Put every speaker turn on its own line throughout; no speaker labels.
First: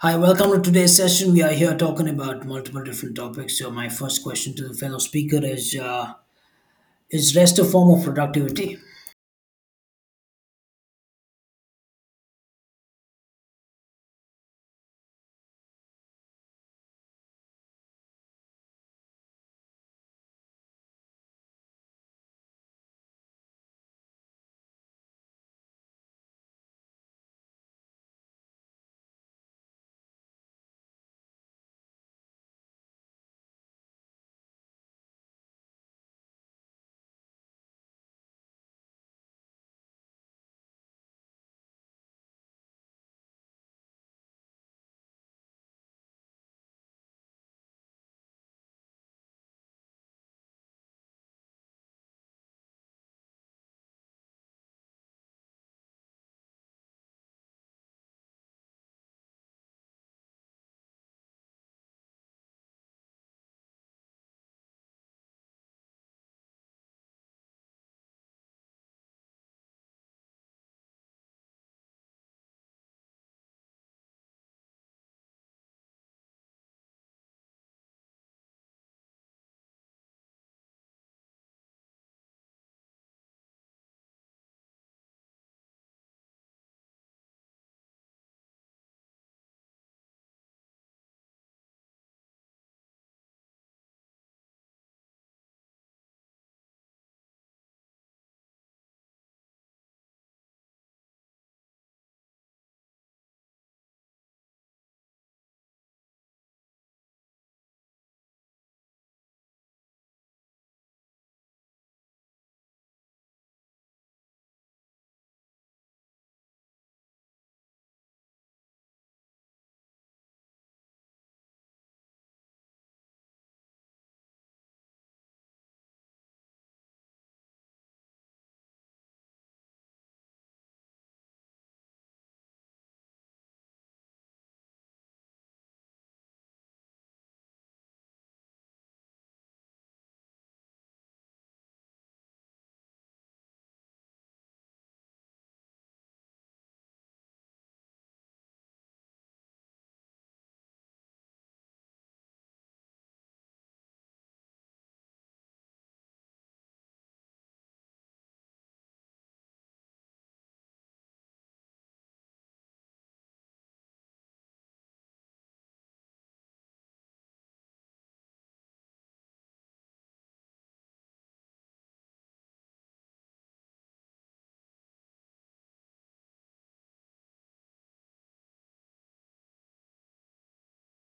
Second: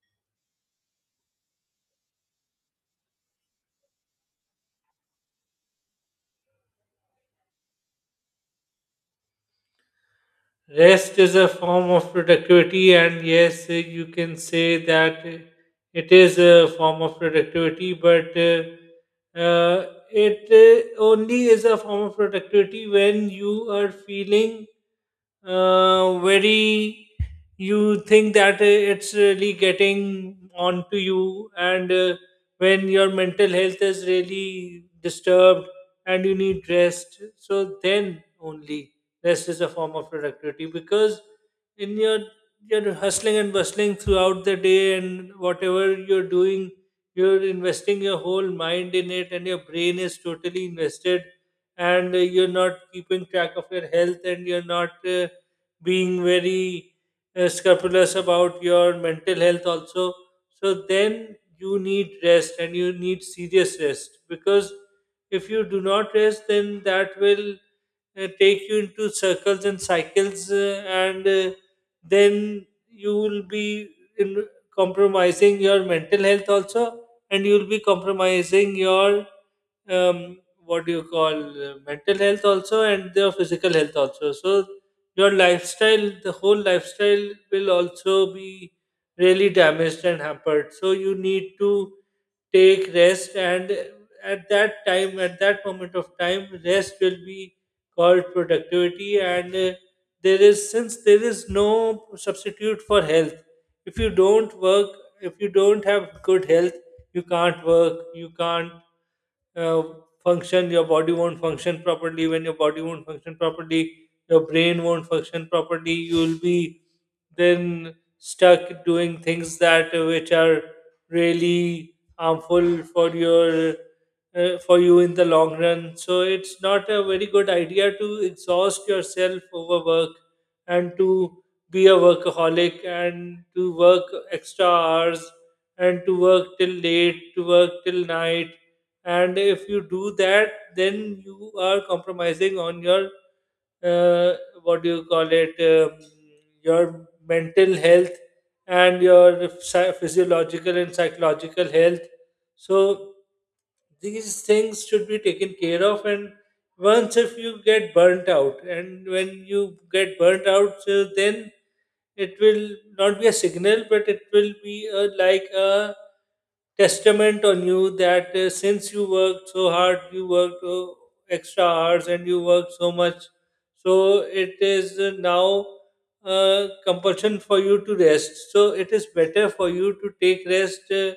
Hi, welcome to today's session. We are here talking about multiple different topics. So, my first question to the fellow speaker is rest a form of productivity?
Rest is a form of productivity, and yes, you can say that it is a form of productivity, but it only is a form of productivity when you are feeling uh, very, you think that it's really getting onto you, and when your mental health is really disturbed and you need rest, so then only rest is a form of productivity because in your you're hustling and bustling throughout the day and whatever you're doing you're investing your whole mind in it and your brain is totally invested and you're not keeping track of your health and you're not being very scrupulous about your mental health also, so then you need rest and you need serious rest because if you do not rest then that will take you into circles and cycles, and then you will be in compromising your mental health also, and you will be compromising your um, what do you call mental health also, and your physical health also. So your lifestyle, the whole lifestyle will also be really damaged and hampered. So you need to take rest, and at that time, at that moment of time, rest will be called productivity, and there is since there is no substitute for health, if you don't work, if you don't have good health, you can't work, you can't uh, function, your body won't function properly, when your body won't function properly your brain won't function properly, you'll be then stuck doing things that which are really harmful for your for you in the long run. So it's not a very good idea to exhaust yourself over work and to be a workaholic and to work extra hours and to work till late, to work till night. And if you do that, then you are compromising on your uh, what do you call it your mental health and your physiological and psychological health. So these things should be taken care of, and once if you get burnt out and when you get burnt out, so then it will not be a signal but it will be a, like a testament on you that since you worked so hard, you worked extra hours and you worked so much, so it is now compulsion for you to rest, so it is better for you to take rest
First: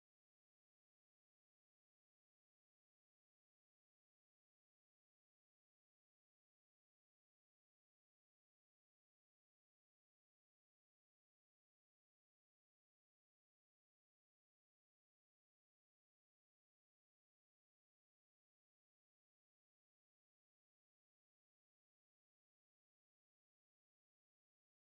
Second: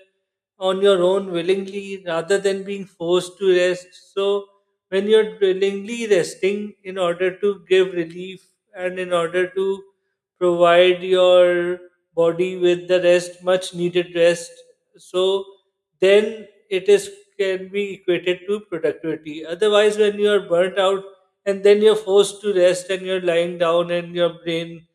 on your own willingly rather than being forced to rest. So, when you're willingly resting in order to give relief and in order to provide your body with the rest, much needed rest, so then it is can be equated to productivity. Otherwise, when you are burnt out and then you're forced to rest and you're lying down and your brain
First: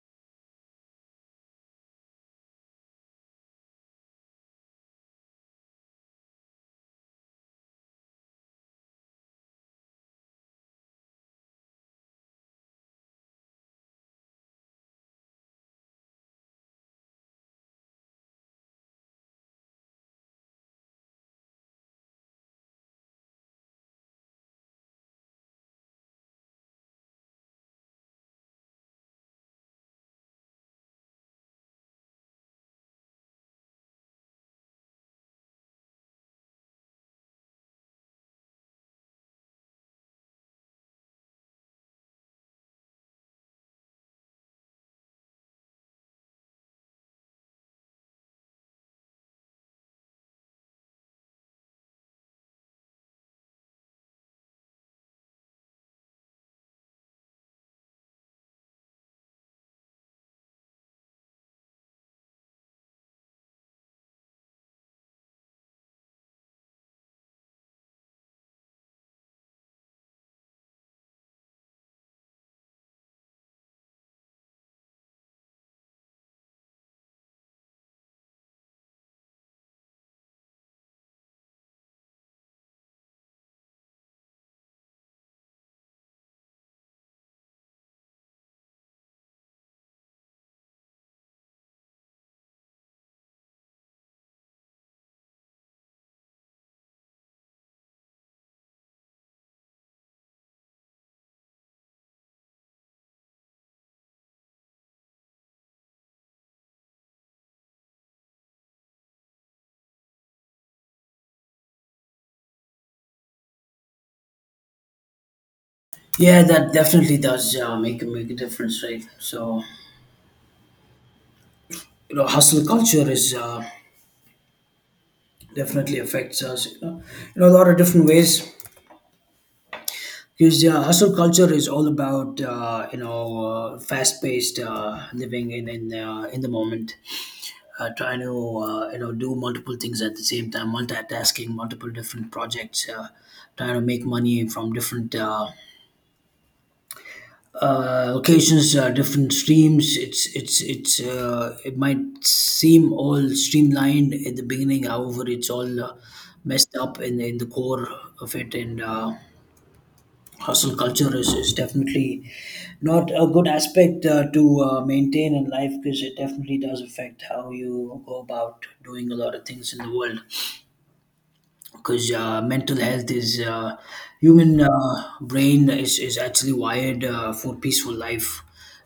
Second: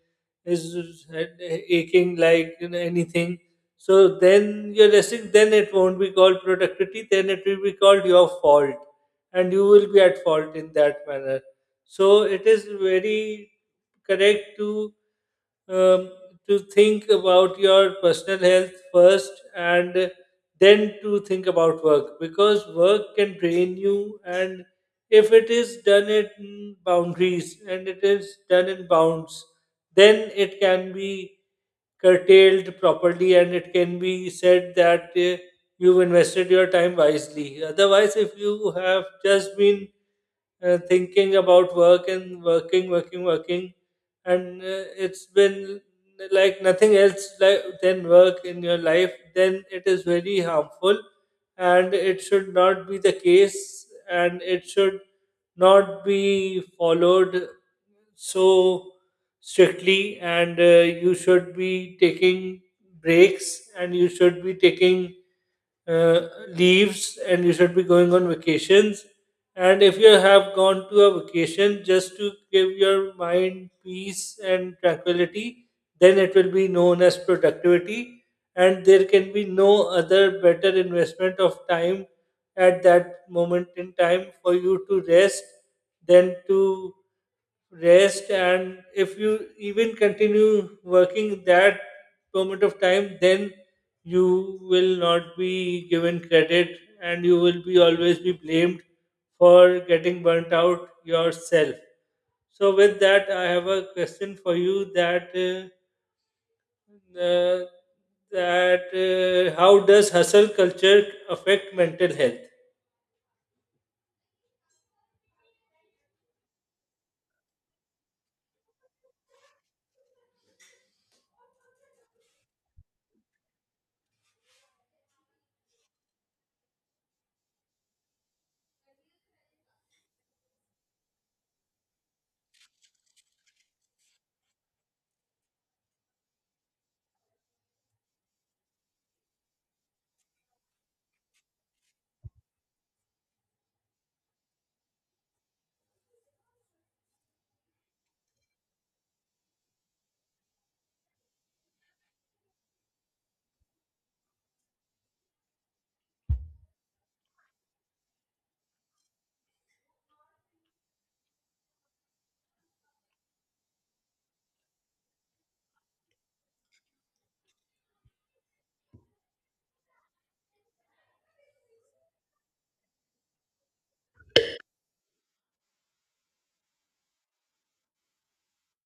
is aching, like you know, anything. So then you're resting, then it won't be called productivity, then it will be called your fault, and you will be at fault in that manner. So it is very correct um, to think about your personal health first and then to think about work because work can drain you, and if it is done in boundaries and it is done in bounds, then it can be curtailed properly, and it can be said that you've invested your time wisely. Otherwise, if you have just been thinking about work and working and it's been like nothing else like than work in your life, then it is very harmful and it should not be the case and it should not be followed so strictly, and you should be taking breaks and you should be taking uh, leaves and you should be going on vacations. And if you have gone to a vacation just to give your mind peace and tranquility, then it will be known as productivity. And there can be no other better investment of time at that moment in time for you to rest than to rest, and if you even continue working that moment of time, then you will not be given credit and you will be always be blamed for getting burnt out yourself. So with that, I have a question for you that uh, that how does hustle culture affect mental health?
Yeah, that definitely does make a difference, right? So, you know, hustle culture is definitely affects us. You know, in a lot of different ways. Because hustle culture is all about fast paced living in in the moment, trying to do multiple things at the same time, multitasking multiple different projects, trying to make money from different locations, different streams. It might seem all streamlined at the beginning, however it's all messed up in the core of it. And Hustle culture is definitely not a good aspect to maintain in life, because it definitely does affect how you go about doing a lot of things in the world, because mental health is human brain is actually wired for peaceful life.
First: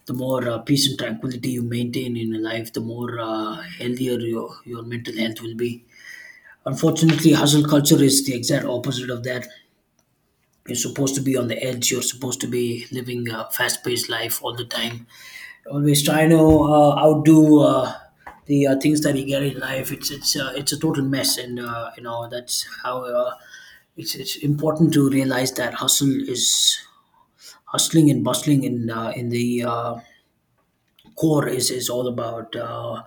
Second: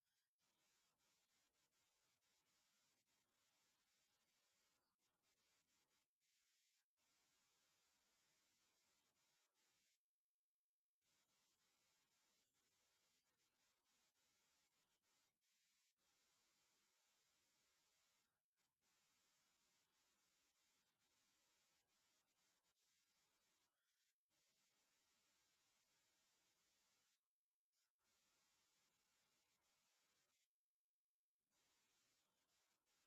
The more peace and tranquility you maintain in your life, the more healthier your mental health will be. Unfortunately, hustle culture is the exact opposite of that. You're supposed to be on the edge, you're supposed to be living a fast-paced life all the time, always trying to outdo the things that you get in life. It's a total mess, and you know that's how it's important to realize that hustle is hustling and bustling in the core is all about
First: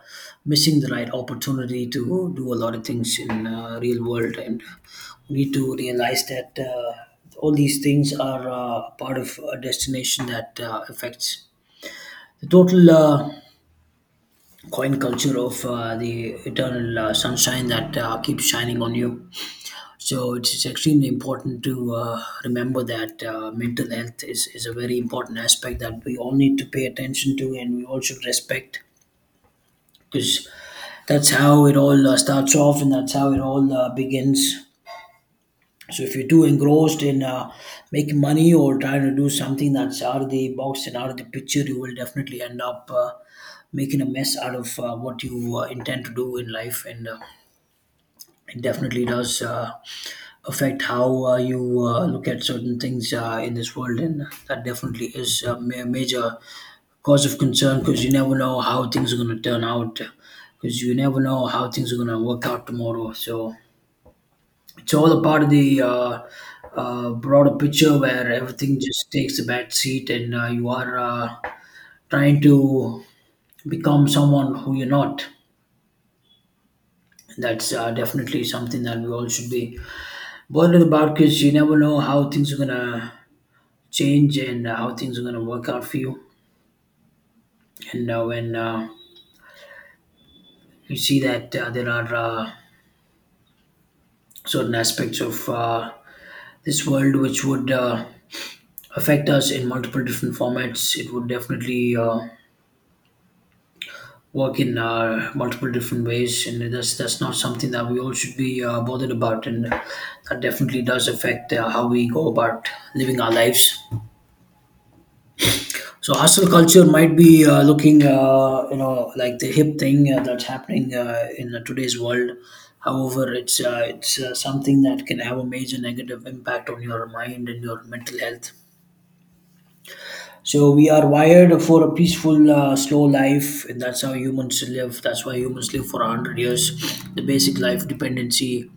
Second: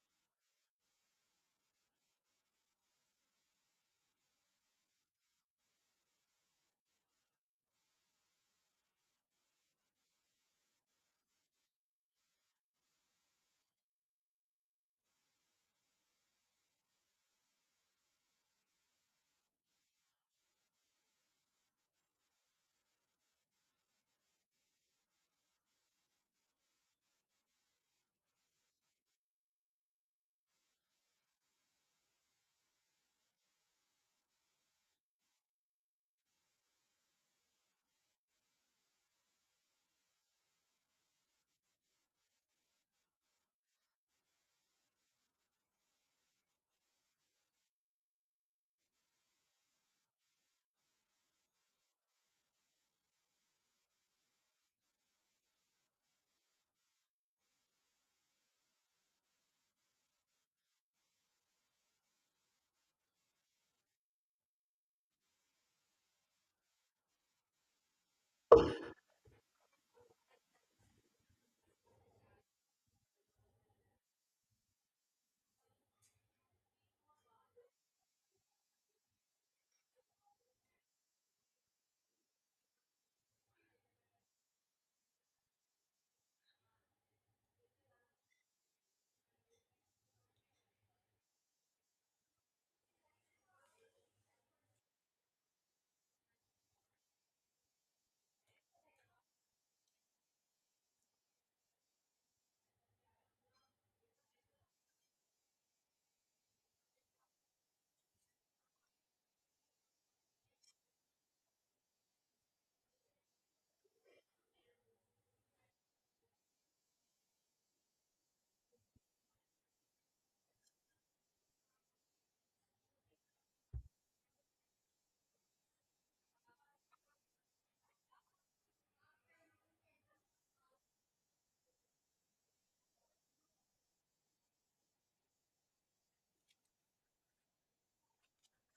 missing the right opportunity to do a lot of things in real world, and we need to realize that. All these things are part of a destination that affects the total coin culture of the eternal sunshine that keeps shining on you. So it's extremely important to remember that mental health is a very important aspect that we all need to pay attention to, and we all should respect, because that's how it all starts off and that's how it all begins. So if you're too engrossed in making money, or trying to do something that's out of the box and out of the picture, you will definitely end up making a mess out of what you intend to do in life, and it definitely does affect how you look at certain things in this world, and that definitely is a major cause of concern, because you never know how things are going to turn out, because you never know how things are going to work out tomorrow. So it's all a part of the broader picture, where everything just takes a back seat, and you are trying to become someone who you're not. That's definitely something that we all should be bothered about, because you never know how things are going to change and how things are going to work out for you. And when you see that there are certain aspects of this world which would affect us in multiple different formats, it would definitely. Work in multiple different ways, and that's not something that we all should be bothered about, and that definitely does affect how we go about living our lives. So hustle culture might be looking, you know, like the hip thing that's happening in today's world. However, it's something that can have a major negative impact on your mind and your mental health. So we are wired for a peaceful, slow life, and that's how humans live. That's why humans live for 100 years. The basic life dependency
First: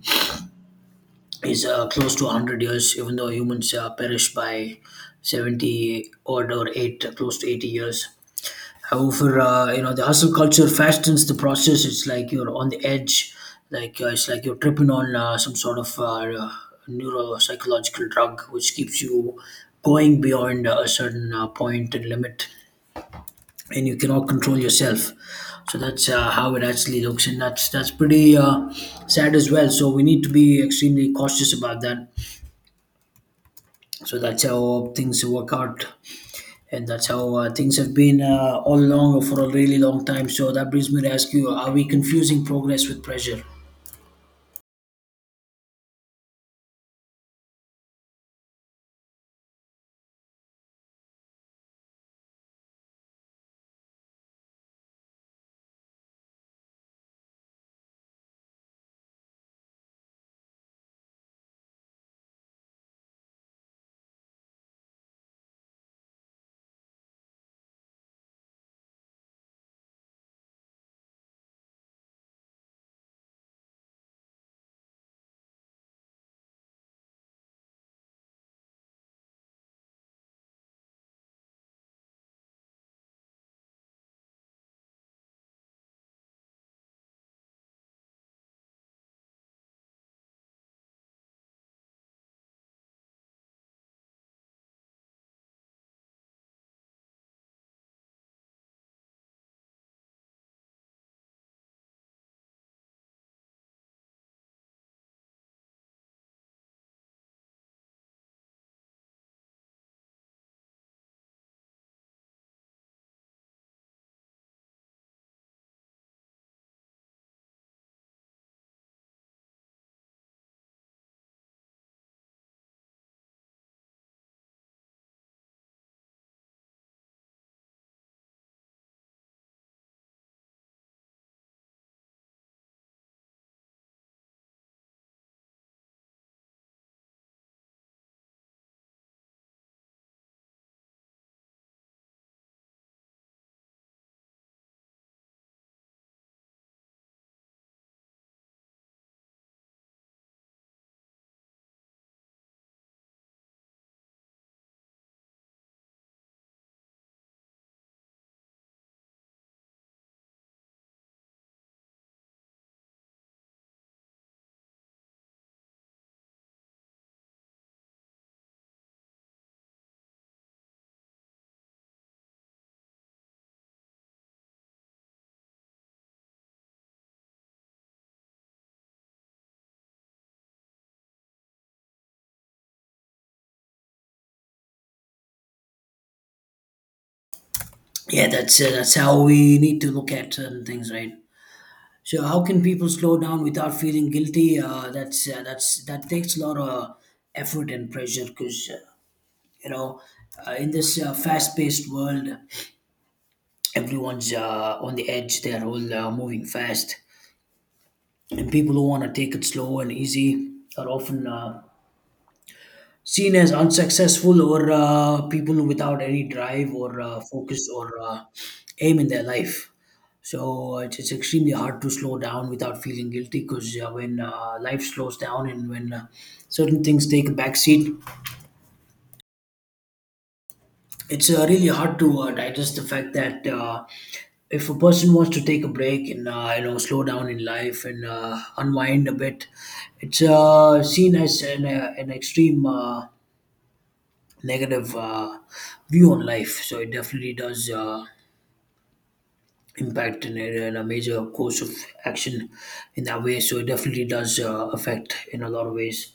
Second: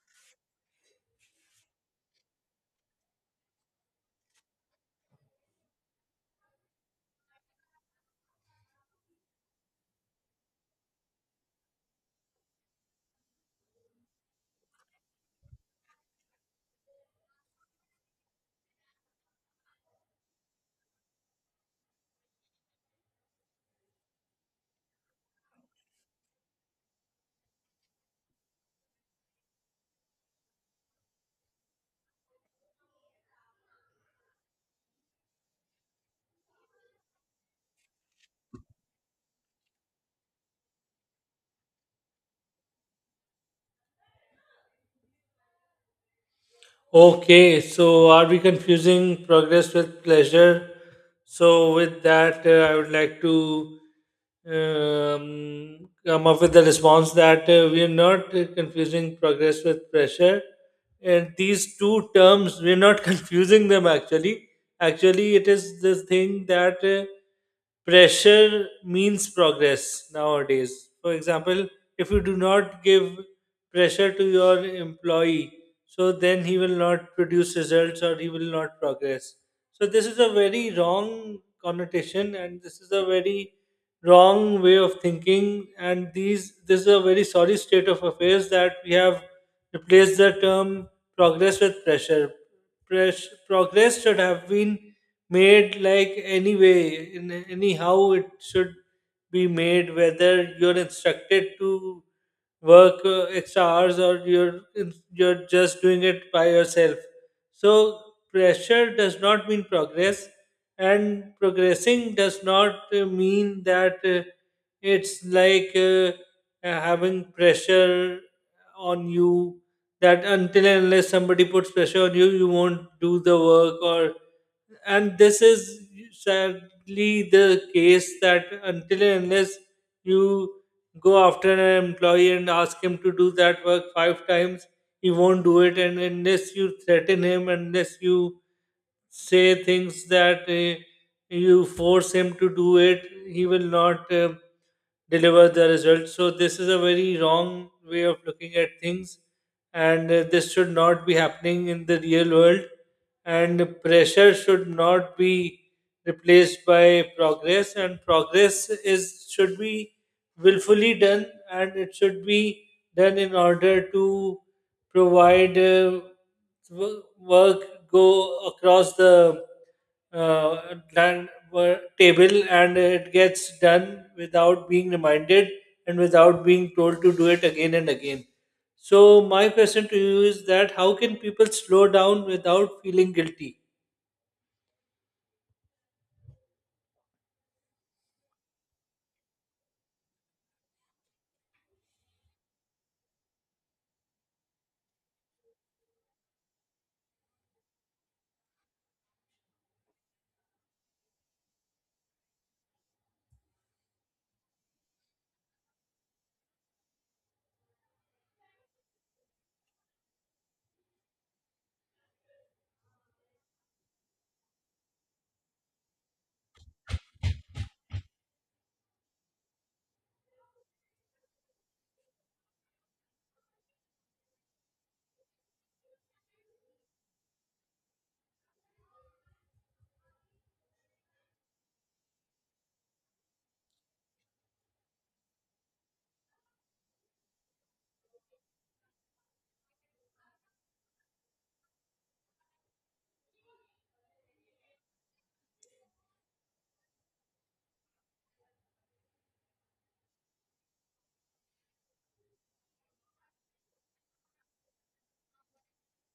is close to 100 years, even though humans perish by 70 odd or eight, close to 80 years. However, you know, the hustle culture fastens the process. It's like you're on the edge, like it's like you're tripping on some sort of neuropsychological drug, which keeps you going beyond a certain point and limit, and you cannot control yourself. So that's how it actually looks, and that's pretty sad as well. So we need to be extremely cautious about that. So that's how things work out, and that's how things have been all along for a really long time. So that brings me to ask you: are we confusing progress with pressure?
Okay, so are we confusing progress with pleasure? So, with that, I would like to come up with the response that we are not confusing progress with pressure. And these two terms, we're not confusing them actually. Actually, it is the thing that. Pressure means progress nowadays. For example, if you do not give pressure to your employee, so then he will not produce results or he will not progress. So this is a very wrong connotation and this is a very wrong way of thinking, and these this is a very sorry state of affairs that we have replaced the term progress with pressure. Progress should have been made, like anyway, in anyhow it should be made, whether you're instructed to work extra hours or you're just doing it by yourself. So pressure does not mean progress, and progressing does not mean that it's like having pressure on you, that until and unless somebody puts pressure on you, you won't do the work. Or and this is sadly the case that until and unless you go after an employee and ask him to do that work five times, he won't do it. And unless you threaten him, unless you say things that you force him to do it, he will not deliver the result. So, this is a very wrong way of looking at things, and this should not be happening in the real world. And pressure should not be replaced by progress, and progress is should be willfully done, and it should be done in order to provide wo- work go across the uh, table and it gets done without being reminded and without being told to do it again and again. So my question to you is that how can people slow down without feeling guilty?
Yeah, that's how we need to look at certain things, right? So how can people slow down without feeling guilty? That's that's that takes a lot of effort and pressure, because you know, in this fast-paced world, everyone's on the edge, they're all moving fast, and people who want to take it slow and easy are often seen as unsuccessful, or people without any drive, or focus, or aim in their life. So it's extremely hard to slow down without feeling guilty, because when life slows down and when certain things take a backseat, it's really hard to digest the fact that if a person wants to take a break and you know, slow down in life and unwind a bit, it's seen as an extreme negative view on life. So it definitely does impact in, in a major course of action in that way. So it definitely does affect in a lot of ways.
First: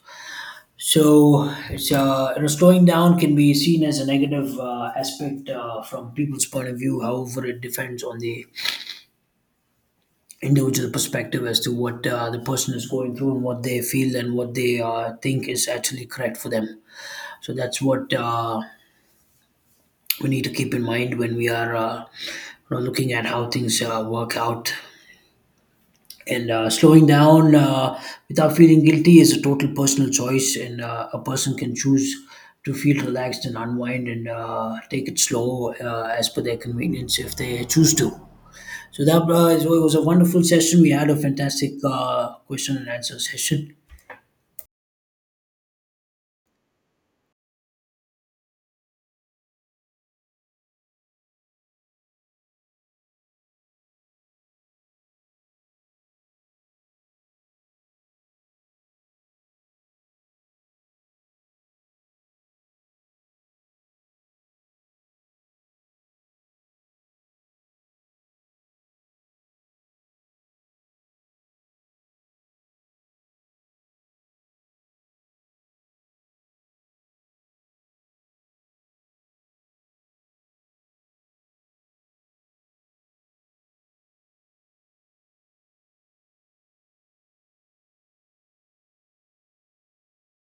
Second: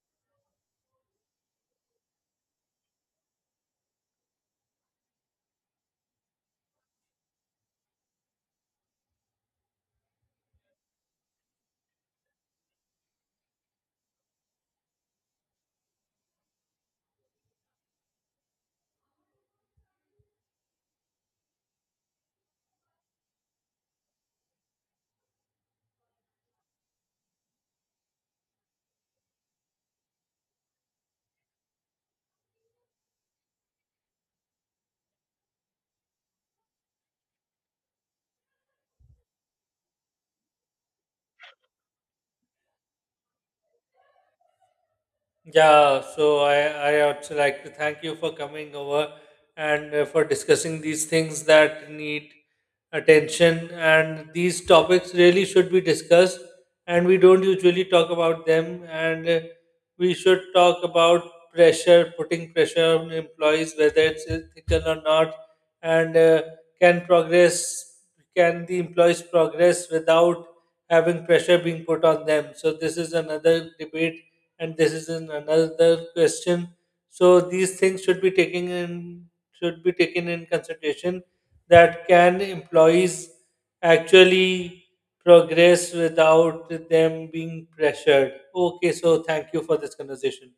So it's you know, slowing down can be seen as a negative aspect from people's point of view. However, it depends on the individual perspective as to what the person is going through, and what they feel, and what they think is actually correct for them. So that's what we need to keep in mind when we are you know, looking at how things work out, and slowing down without feeling guilty is a total personal choice, and a person can choose to feel relaxed and unwind and take it slow as per their convenience, if they choose to. So that it was a wonderful session. We had a fantastic question and answer session.
Yeah, so I also like to thank you for coming over and for discussing these things that need attention. And these topics really should be discussed, and we don't usually talk about them. And we should talk about pressure, putting pressure on employees, whether it's ethical or not, and can progress, can the employees progress without having pressure being put on them? So, this is another debate and this is an another question. So these things should be taken in should be taken in consideration, that can employees actually progress without them being pressured. Okay, so thank you for this conversation.